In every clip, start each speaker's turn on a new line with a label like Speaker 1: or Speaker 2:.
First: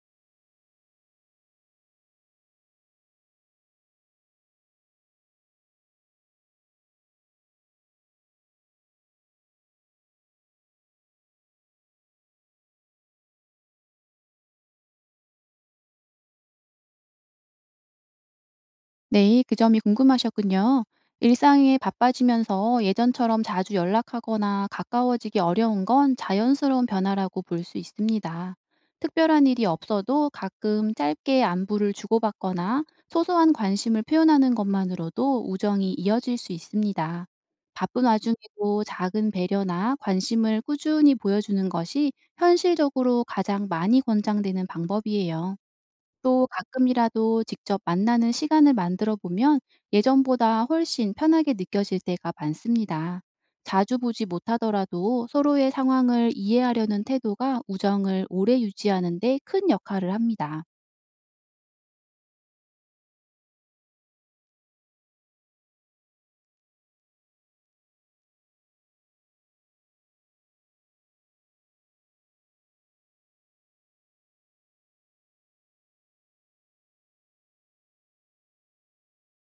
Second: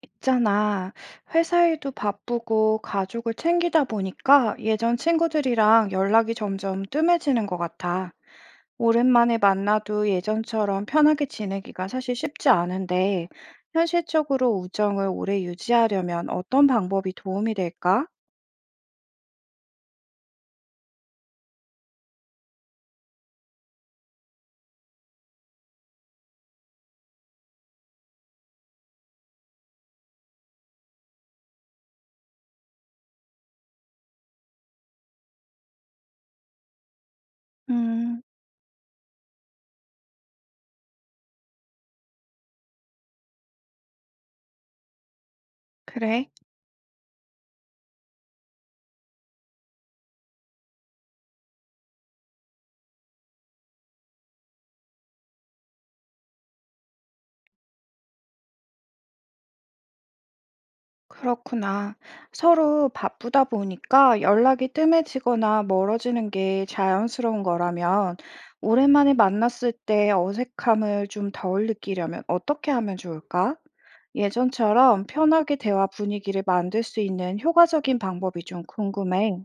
Speaker 1: 있잖아. 회사 일도 바쁘고 가족을 챙기다 보니까 예전 친구들이랑 연락이 점점 뜸해지는 것 같아. 오랜만에 만나도 예전처럼 편하게 지내기가 사실 쉽지 않은데, 현실적으로 우정을 오래 유지하려면 어떤 방법이 도움이 될까?
Speaker 2: 네, 그 점이 궁금하셨군요. 일상에 바빠지면서 예전처럼 자주 연락하거나 가까워지기 어려운 건 자연스러운 변화라고 볼 수 있습니다. 특별한 일이 없어도 가끔 짧게 안부를 주고받거나 소소한 관심을 표현하는 것만으로도 우정이 이어질 수 있습니다. 바쁜
Speaker 1: 음.
Speaker 2: 와중에도 작은 배려나 관심을 꾸준히 보여주는 것이 현실적으로 가장 많이 권장되는 방법이에요.
Speaker 1: 그래.
Speaker 2: 또 가끔이라도 직접 만나는 시간을 만들어 보면 예전보다 훨씬 편하게 느껴질 때가 많습니다. 자주 보지 못하더라도 서로의 상황을 이해하려는 태도가 우정을 오래 유지하는 데 큰 역할을 합니다.
Speaker 1: 그렇구나. 서로 바쁘다 보니까 연락이 뜸해지거나 멀어지는 게 자연스러운 거라면, 오랜만에 만났을 때 어색함을 좀 덜 느끼려면 어떻게 하면 좋을까? 예전처럼 편하게 대화 분위기를 만들 수 있는 효과적인 방법이 좀 궁금해.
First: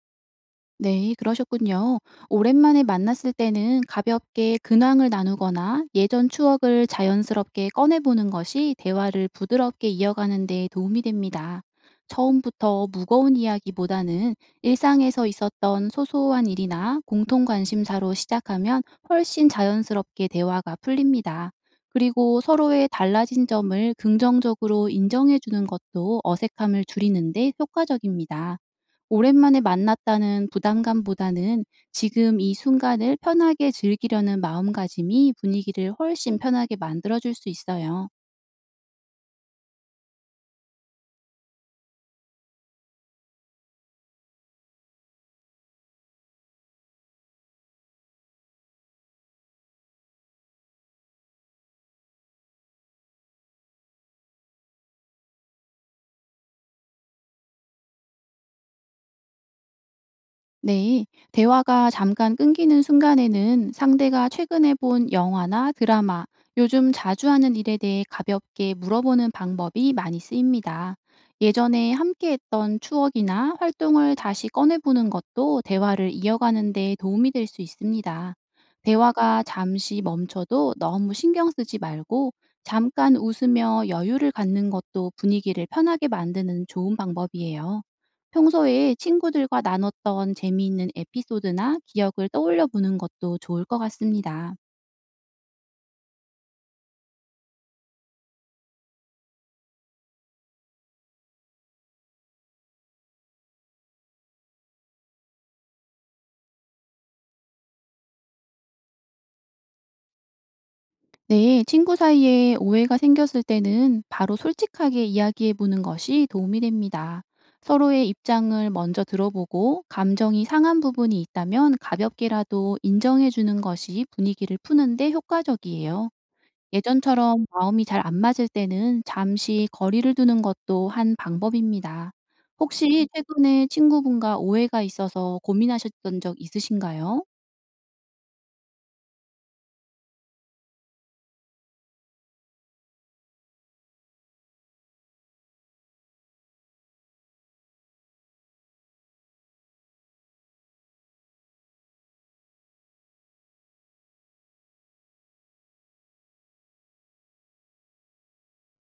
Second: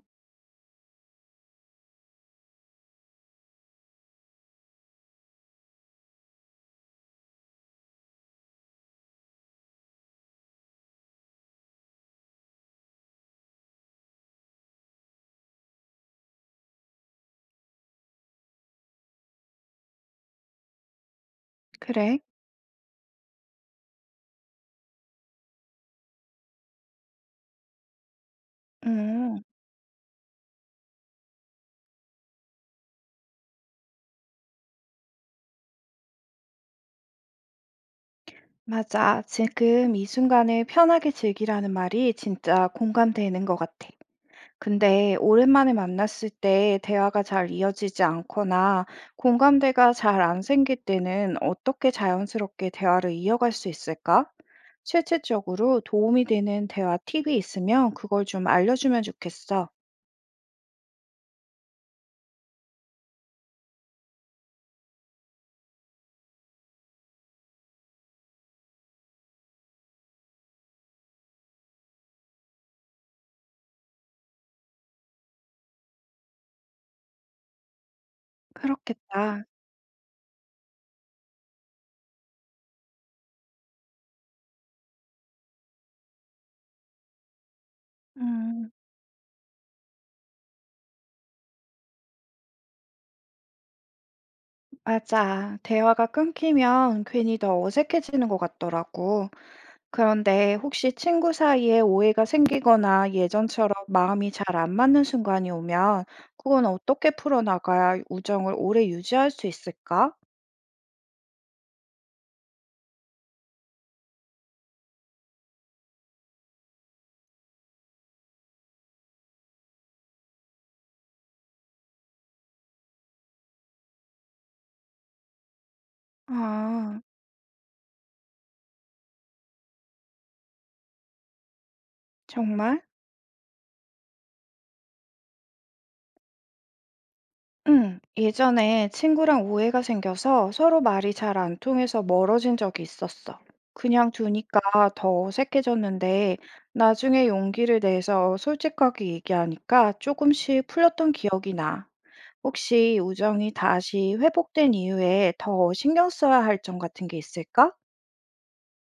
Speaker 2: 네, 그러셨군요. 오랜만에 만났을 때는 가볍게 근황을 나누거나 예전 추억을 자연스럽게 꺼내보는 것이 대화를 부드럽게 이어가는 데 도움이 됩니다. 처음부터 무거운 이야기보다는 일상에서 있었던 소소한 일이나 공통 관심사로 시작하면 훨씬 자연스럽게 대화가 풀립니다.
Speaker 1: 그래?
Speaker 2: 그리고 서로의 달라진 점을 긍정적으로 인정해 주는 것도 어색함을 줄이는데 효과적입니다.
Speaker 1: 음.
Speaker 2: 오랜만에 만났다는 부담감보다는 지금 이 순간을 편하게 즐기려는 마음가짐이 분위기를 훨씬 편하게 만들어 줄 수 있어요.
Speaker 1: 맞아. 지금 이 순간을 편하게 즐기라는 말이 진짜 공감되는 것 같아. 근데 오랜만에 만났을 때 대화가 잘 이어지지 않거나 공감대가 잘 안 생길 때는 어떻게 자연스럽게 대화를 이어갈 수 있을까? 실질적으로 도움이 되는 대화 팁이 있으면 그걸 좀 알려주면 좋겠어.
Speaker 2: 네, 대화가 잠깐 끊기는 순간에는 상대가 최근에 본 영화나 드라마, 요즘 자주 하는 일에 대해 가볍게 물어보는 방법이 많이 쓰입니다. 예전에 함께 했던 추억이나 활동을 다시 꺼내보는 것도 대화를 이어가는 데 도움이 될 수 있습니다. 대화가
Speaker 1: 그렇겠다.
Speaker 2: 잠시 멈춰도 너무 신경 쓰지 말고 잠깐 웃으며 여유를 갖는 것도 분위기를 편하게 만드는 좋은 방법이에요.
Speaker 1: 음.
Speaker 2: 평소에 친구들과 나눴던 재미있는 에피소드나 기억을 떠올려 보는 것도 좋을 것 같습니다.
Speaker 1: 맞아. 대화가 끊기면 괜히 더 어색해지는 것 같더라고. 그런데 혹시 친구 사이에 오해가 생기거나 예전처럼 마음이 잘 안 맞는 순간이 오면 그건 어떻게 풀어나가야 우정을 오래 유지할 수 있을까?
Speaker 2: 네, 친구 사이에 오해가 생겼을 때는 바로 솔직하게 이야기해 보는 것이 도움이 됩니다. 서로의 입장을 먼저 들어보고 감정이 상한 부분이 있다면 가볍게라도 인정해 주는 것이 분위기를 푸는데 효과적이에요.
Speaker 1: 아,
Speaker 2: 예전처럼 마음이 잘 안 맞을 때는 잠시 거리를 두는 것도 한 방법입니다.
Speaker 1: 정말?
Speaker 2: 혹시 최근에 친구분과 오해가 있어서 고민하셨던 적 있으신가요?
Speaker 1: 응, 예전에 친구랑 오해가 생겨서 서로 말이 잘 안 통해서 멀어진 적이 있었어. 그냥 두니까 더 어색해졌는데 나중에 용기를 내서 솔직하게 얘기하니까 조금씩 풀렸던 기억이 나. 혹시 우정이 다시 회복된 이후에 더 신경 써야 할 점 같은 게 있을까?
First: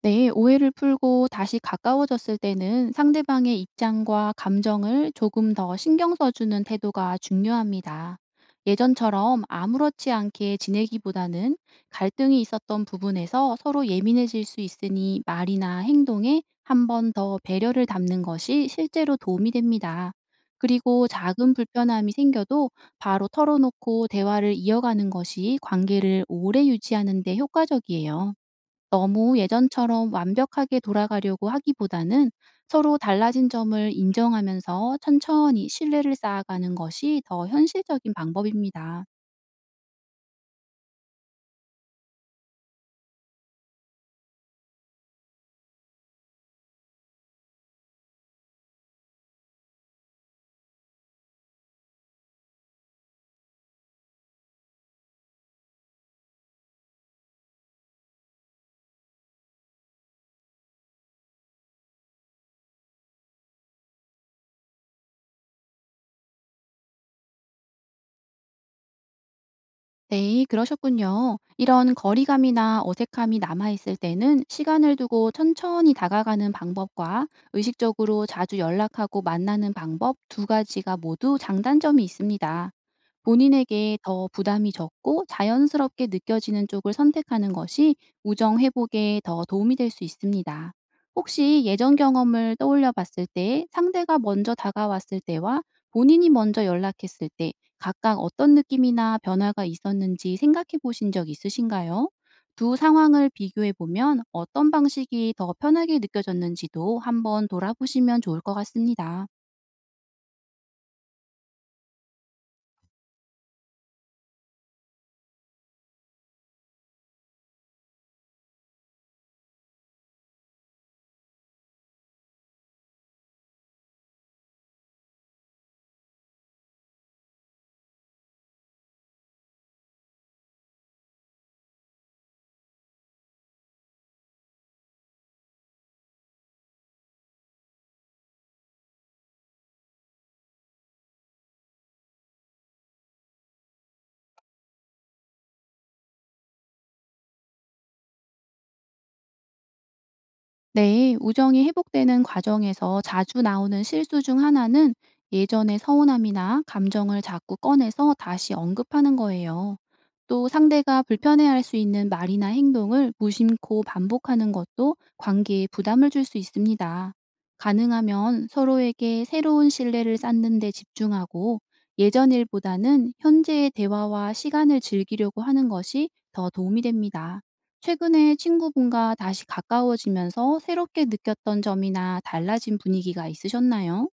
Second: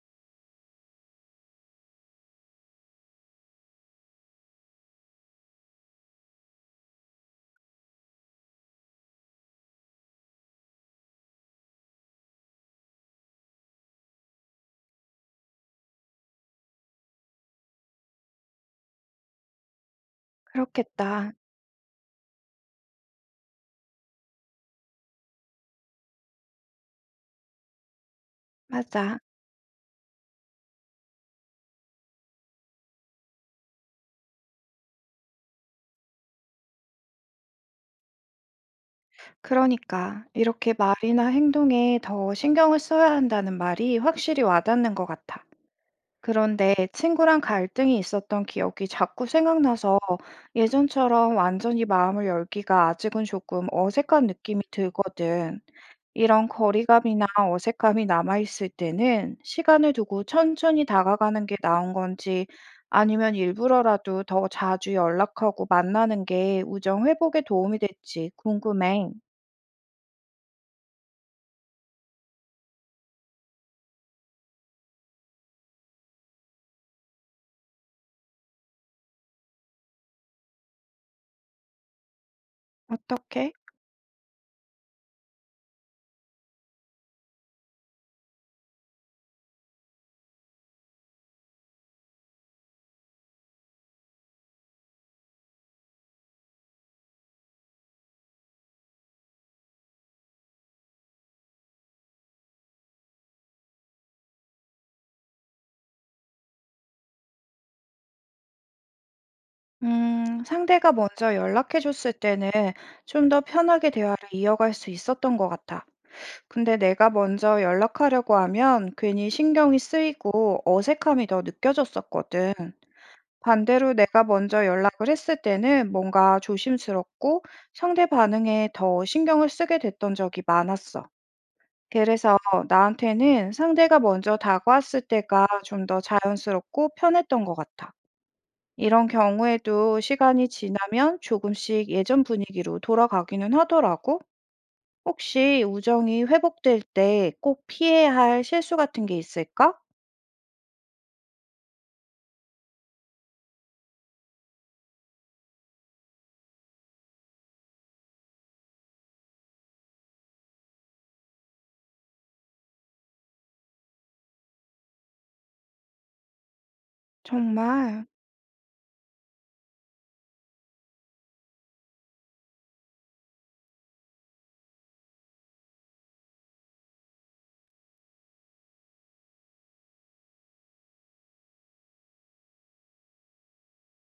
Speaker 2: 네, 오해를 풀고 다시 가까워졌을 때는 상대방의 입장과 감정을 조금 더 신경 써주는 태도가 중요합니다. 예전처럼 아무렇지 않게 지내기보다는 갈등이 있었던 부분에서 서로 예민해질 수 있으니 말이나 행동에 한 번 더 배려를 담는 것이 실제로 도움이 됩니다. 그리고
Speaker 1: 그렇겠다.
Speaker 2: 작은 불편함이 생겨도 바로 털어놓고 대화를 이어가는 것이 관계를 오래 유지하는 데 효과적이에요.
Speaker 1: 맞아.
Speaker 2: 너무 예전처럼 완벽하게 돌아가려고 하기보다는 서로 달라진 점을 인정하면서 천천히 신뢰를 쌓아가는 것이 더 현실적인 방법입니다.
Speaker 1: 그러니까 이렇게 말이나 행동에 더 신경을 써야 한다는 말이 확실히 와닿는 것 같아. 그런데 친구랑 갈등이 있었던 기억이 자꾸 생각나서 예전처럼 완전히 마음을 열기가 아직은 조금 어색한 느낌이 들거든. 이런 거리감이나 어색함이 남아있을 때는 시간을 두고 천천히 다가가는 게 나은 건지 아니면 일부러라도 더 자주 연락하고 만나는 게 우정 회복에 도움이 될지 궁금해.
Speaker 2: 네, 그러셨군요. 이런 거리감이나 어색함이 남아있을 때는 시간을 두고 천천히 다가가는 방법과 의식적으로 자주 연락하고 만나는 방법 두 가지가 모두 장단점이 있습니다.
Speaker 1: 어떻게?
Speaker 2: 본인에게 더 부담이 적고 자연스럽게 느껴지는 쪽을 선택하는 것이 우정 회복에 더 도움이 될 수 있습니다. 혹시 예전 경험을 떠올려 봤을 때 상대가 먼저 다가왔을 때와 본인이 먼저 연락했을 때 각각 어떤 느낌이나 변화가 있었는지 생각해 보신 적 있으신가요? 두 상황을 비교해 보면 어떤 방식이 더 편하게 느껴졌는지도 한번 돌아보시면 좋을 것 같습니다.
Speaker 1: 상대가 먼저 연락해줬을 때는 좀 더 편하게 대화를 이어갈 수 있었던 것 같아. 근데 내가 먼저 연락하려고 하면 괜히 신경이 쓰이고 어색함이 더 느껴졌었거든. 반대로 내가 먼저 연락을 했을 때는 뭔가 조심스럽고 상대 반응에 더 신경을 쓰게 됐던 적이 많았어. 그래서 나한테는 상대가 먼저 다가왔을 때가 좀 더 자연스럽고 편했던 것 같아. 이런 경우에도 시간이 지나면 조금씩 예전 분위기로 돌아가기는 하더라고. 혹시 우정이 회복될 때 꼭 피해야 할 실수 같은 게 있을까?
Speaker 2: 네, 우정이 회복되는 과정에서 자주 나오는 실수 중 하나는 예전의 서운함이나 감정을 자꾸 꺼내서 다시 언급하는 거예요. 또 상대가 불편해할 수 있는 말이나 행동을 무심코 반복하는 것도 관계에 부담을 줄 수 있습니다.
Speaker 1: 정말.
Speaker 2: 가능하면 서로에게 새로운 신뢰를 쌓는 데 집중하고 예전 일보다는 현재의 대화와 시간을 즐기려고 하는 것이 더 도움이 됩니다. 최근에 친구분과 다시 가까워지면서 새롭게 느꼈던 점이나 달라진 분위기가 있으셨나요?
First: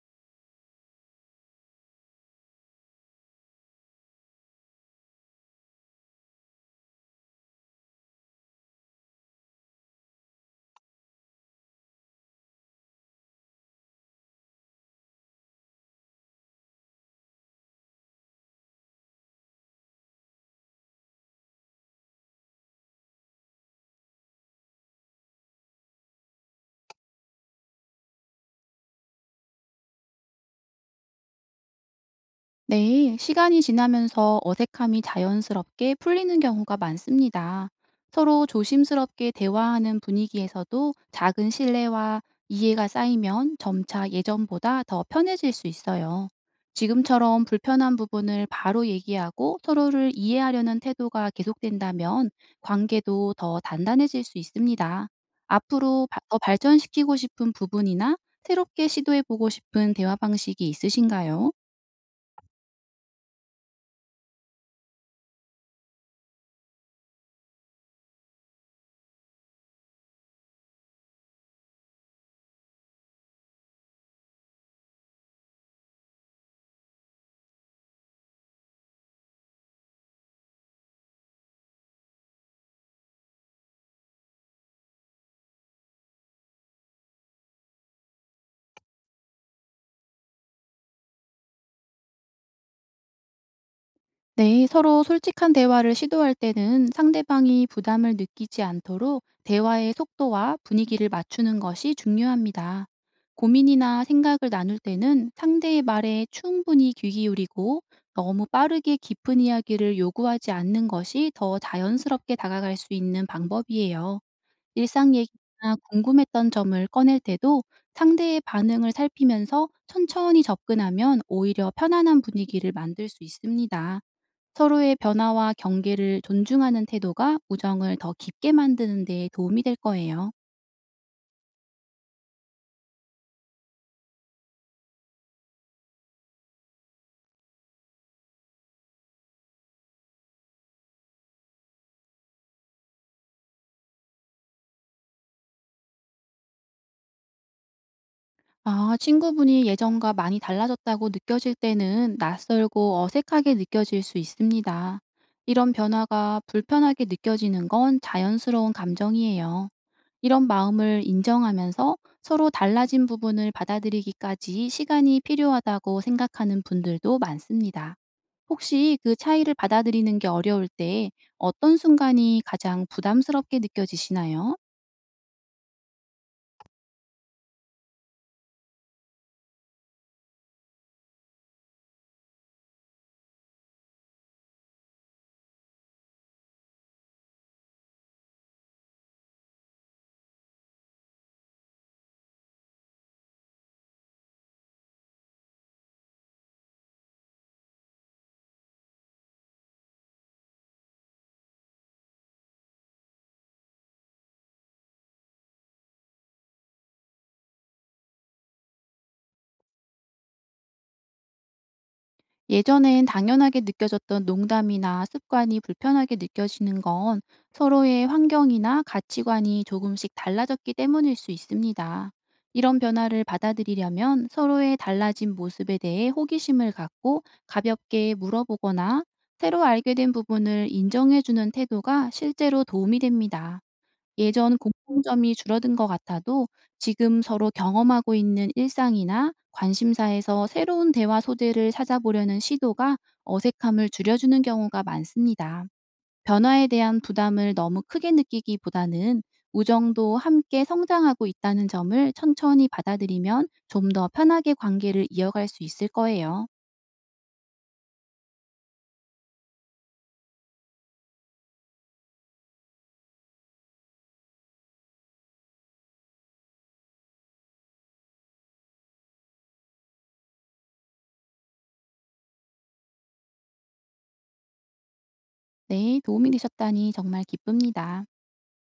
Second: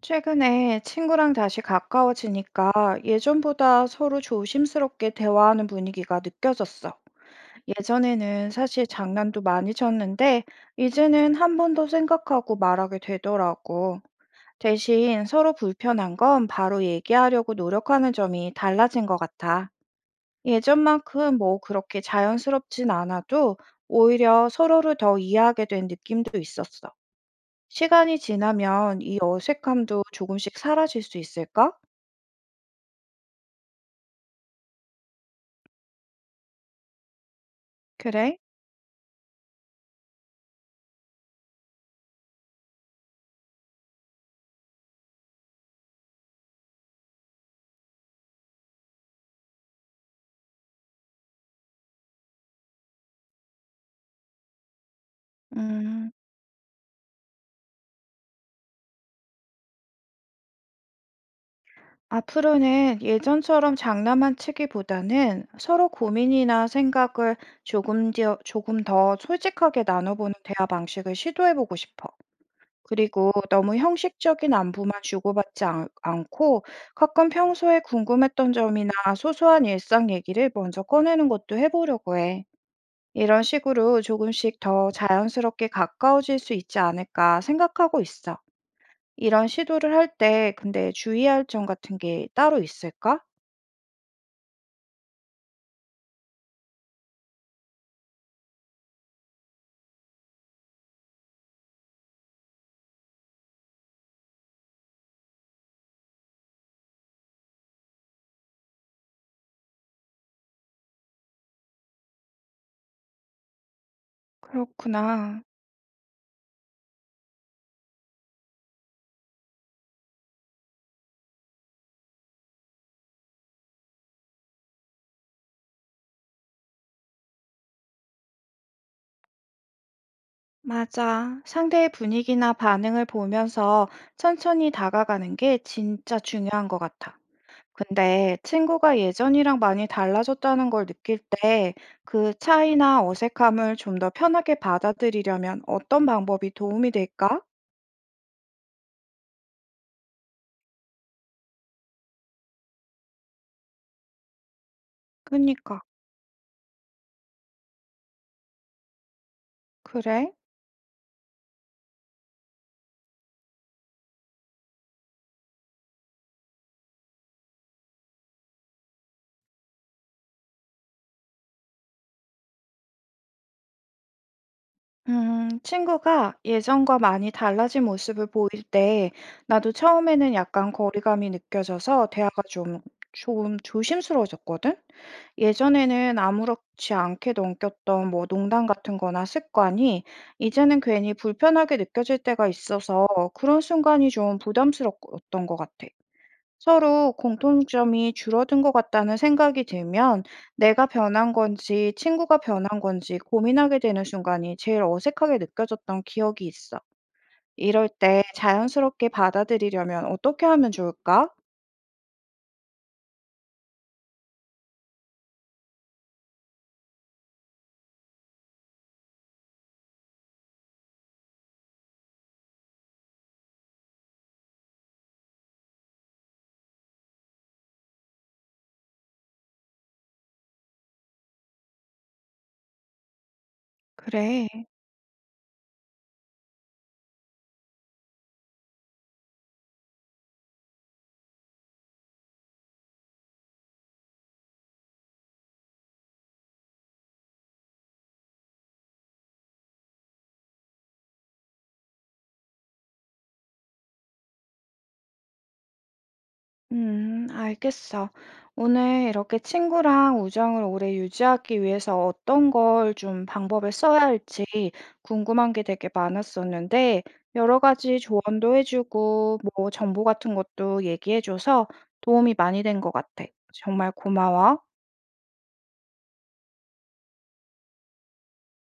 Speaker 1: 최근에 친구랑 다시 가까워지니까 예전보다 서로 조심스럽게 대화하는 분위기가 느껴졌어. 예전에는 사실 장난도 많이 쳤는데, 이제는 한 번 더 생각하고 말하게 되더라고. 대신 서로 불편한 건 바로 얘기하려고 노력하는 점이 달라진 것 같아. 예전만큼 뭐 그렇게 자연스럽진 않아도 오히려 서로를 더 이해하게 된 느낌도 있었어. 시간이 지나면 이 어색함도 조금씩 사라질 수 있을까?
Speaker 2: 네, 시간이 지나면서 어색함이 자연스럽게 풀리는 경우가 많습니다.
Speaker 1: 그래?
Speaker 2: 서로 조심스럽게 대화하는 분위기에서도 작은 신뢰와 이해가 쌓이면 점차 예전보다 더 편해질 수 있어요. 지금처럼 불편한 부분을 바로 얘기하고 서로를 이해하려는 태도가 계속된다면 관계도 더 단단해질 수 있습니다. 앞으로
Speaker 1: 음,
Speaker 2: 더 발전시키고 싶은 부분이나 새롭게 시도해보고 싶은 대화 방식이 있으신가요?
Speaker 1: 앞으로는 예전처럼 장난만 치기보다는 서로 고민이나 생각을 조금 더 솔직하게 나눠보는 대화 방식을 시도해보고 싶어. 그리고 너무 형식적인 안부만 주고받지 않고 가끔 평소에 궁금했던 점이나 소소한 일상 얘기를 먼저 꺼내는 것도 해보려고 해. 이런 식으로 조금씩 더 자연스럽게 가까워질 수 있지 않을까 생각하고 있어. 이런 시도를 할 때 근데 주의할 점 같은 게 따로 있을까?
Speaker 2: 네, 서로 솔직한 대화를 시도할 때는 상대방이 부담을 느끼지 않도록 대화의 속도와 분위기를 맞추는 것이 중요합니다. 고민이나 생각을 나눌 때는 상대의 말에 충분히 귀 기울이고 너무 빠르게 깊은 이야기를 요구하지 않는 것이 더 자연스럽게 다가갈 수 있는 방법이에요. 일상
Speaker 1: 그렇구나.
Speaker 2: 얘기나 궁금했던 점을 꺼낼 때도 상대의 반응을 살피면서 천천히 접근하면 오히려 편안한 분위기를 만들 수 있습니다. 서로의 변화와 경계를 존중하는 태도가 우정을 더 깊게 만드는 데 도움이 될 거예요.
Speaker 1: 맞아. 상대의 분위기나 반응을 보면서 천천히 다가가는 게 진짜 중요한 것 같아. 근데 친구가 예전이랑 많이 달라졌다는 걸 느낄 때 그 차이나 어색함을 좀 더 편하게 받아들이려면 어떤 방법이 도움이 될까?
Speaker 2: 아, 친구분이 예전과 많이 달라졌다고 느껴질 때는 낯설고 어색하게 느껴질 수 있습니다. 이런
Speaker 1: 그니까.
Speaker 2: 변화가 불편하게 느껴지는 건 자연스러운 감정이에요.
Speaker 1: 그래?
Speaker 2: 이런 마음을 인정하면서 서로 달라진 부분을 받아들이기까지 시간이 필요하다고 생각하는 분들도 많습니다. 혹시 그 차이를 받아들이는 게 어려울 때 어떤 순간이 가장 부담스럽게 느껴지시나요?
Speaker 1: 친구가 예전과 많이 달라진 모습을 보일 때 나도 처음에는 약간 거리감이 느껴져서 대화가 좀 조심스러워졌거든? 예전에는 아무렇지 않게 넘겼던 뭐 농담 같은 거나 습관이 이제는 괜히 불편하게 느껴질 때가 있어서 그런 순간이 좀 부담스러웠던 것 같아. 서로 공통점이 줄어든 것 같다는 생각이 들면 내가 변한 건지 친구가 변한 건지 고민하게 되는 순간이 제일 어색하게 느껴졌던 기억이 있어. 이럴 때 자연스럽게 받아들이려면 어떻게 하면 좋을까?
Speaker 2: 예전엔 당연하게 느껴졌던 농담이나 습관이 불편하게 느껴지는 건 서로의 환경이나 가치관이 조금씩 달라졌기 때문일 수 있습니다. 이런 변화를 받아들이려면 서로의 달라진 모습에 대해 호기심을 갖고 가볍게 물어보거나 새로 알게 된 부분을 인정해주는 태도가 실제로 도움이 됩니다.
Speaker 1: 그래.
Speaker 2: 예전 공통점이 줄어든 것 같아도 지금 서로 경험하고 있는 일상이나 관심사에서 새로운 대화 소재를 찾아보려는 시도가 어색함을 줄여주는 경우가 많습니다. 변화에 대한 부담을 너무 크게 느끼기보다는 우정도 함께 성장하고 있다는 점을 천천히 받아들이면 좀 더 편하게 관계를 이어갈 수 있을 거예요.
Speaker 1: 알겠어. 오늘 이렇게 친구랑 우정을 오래 유지하기 위해서 어떤 걸 좀 방법을 써야 할지 궁금한 게 되게 많았었는데, 여러 가지 조언도 해주고, 뭐 정보 같은 것도 얘기해줘서 도움이 많이 된 것 같아. 정말 고마워.
Speaker 2: 네, 도움이 되셨다니 정말 기쁩니다.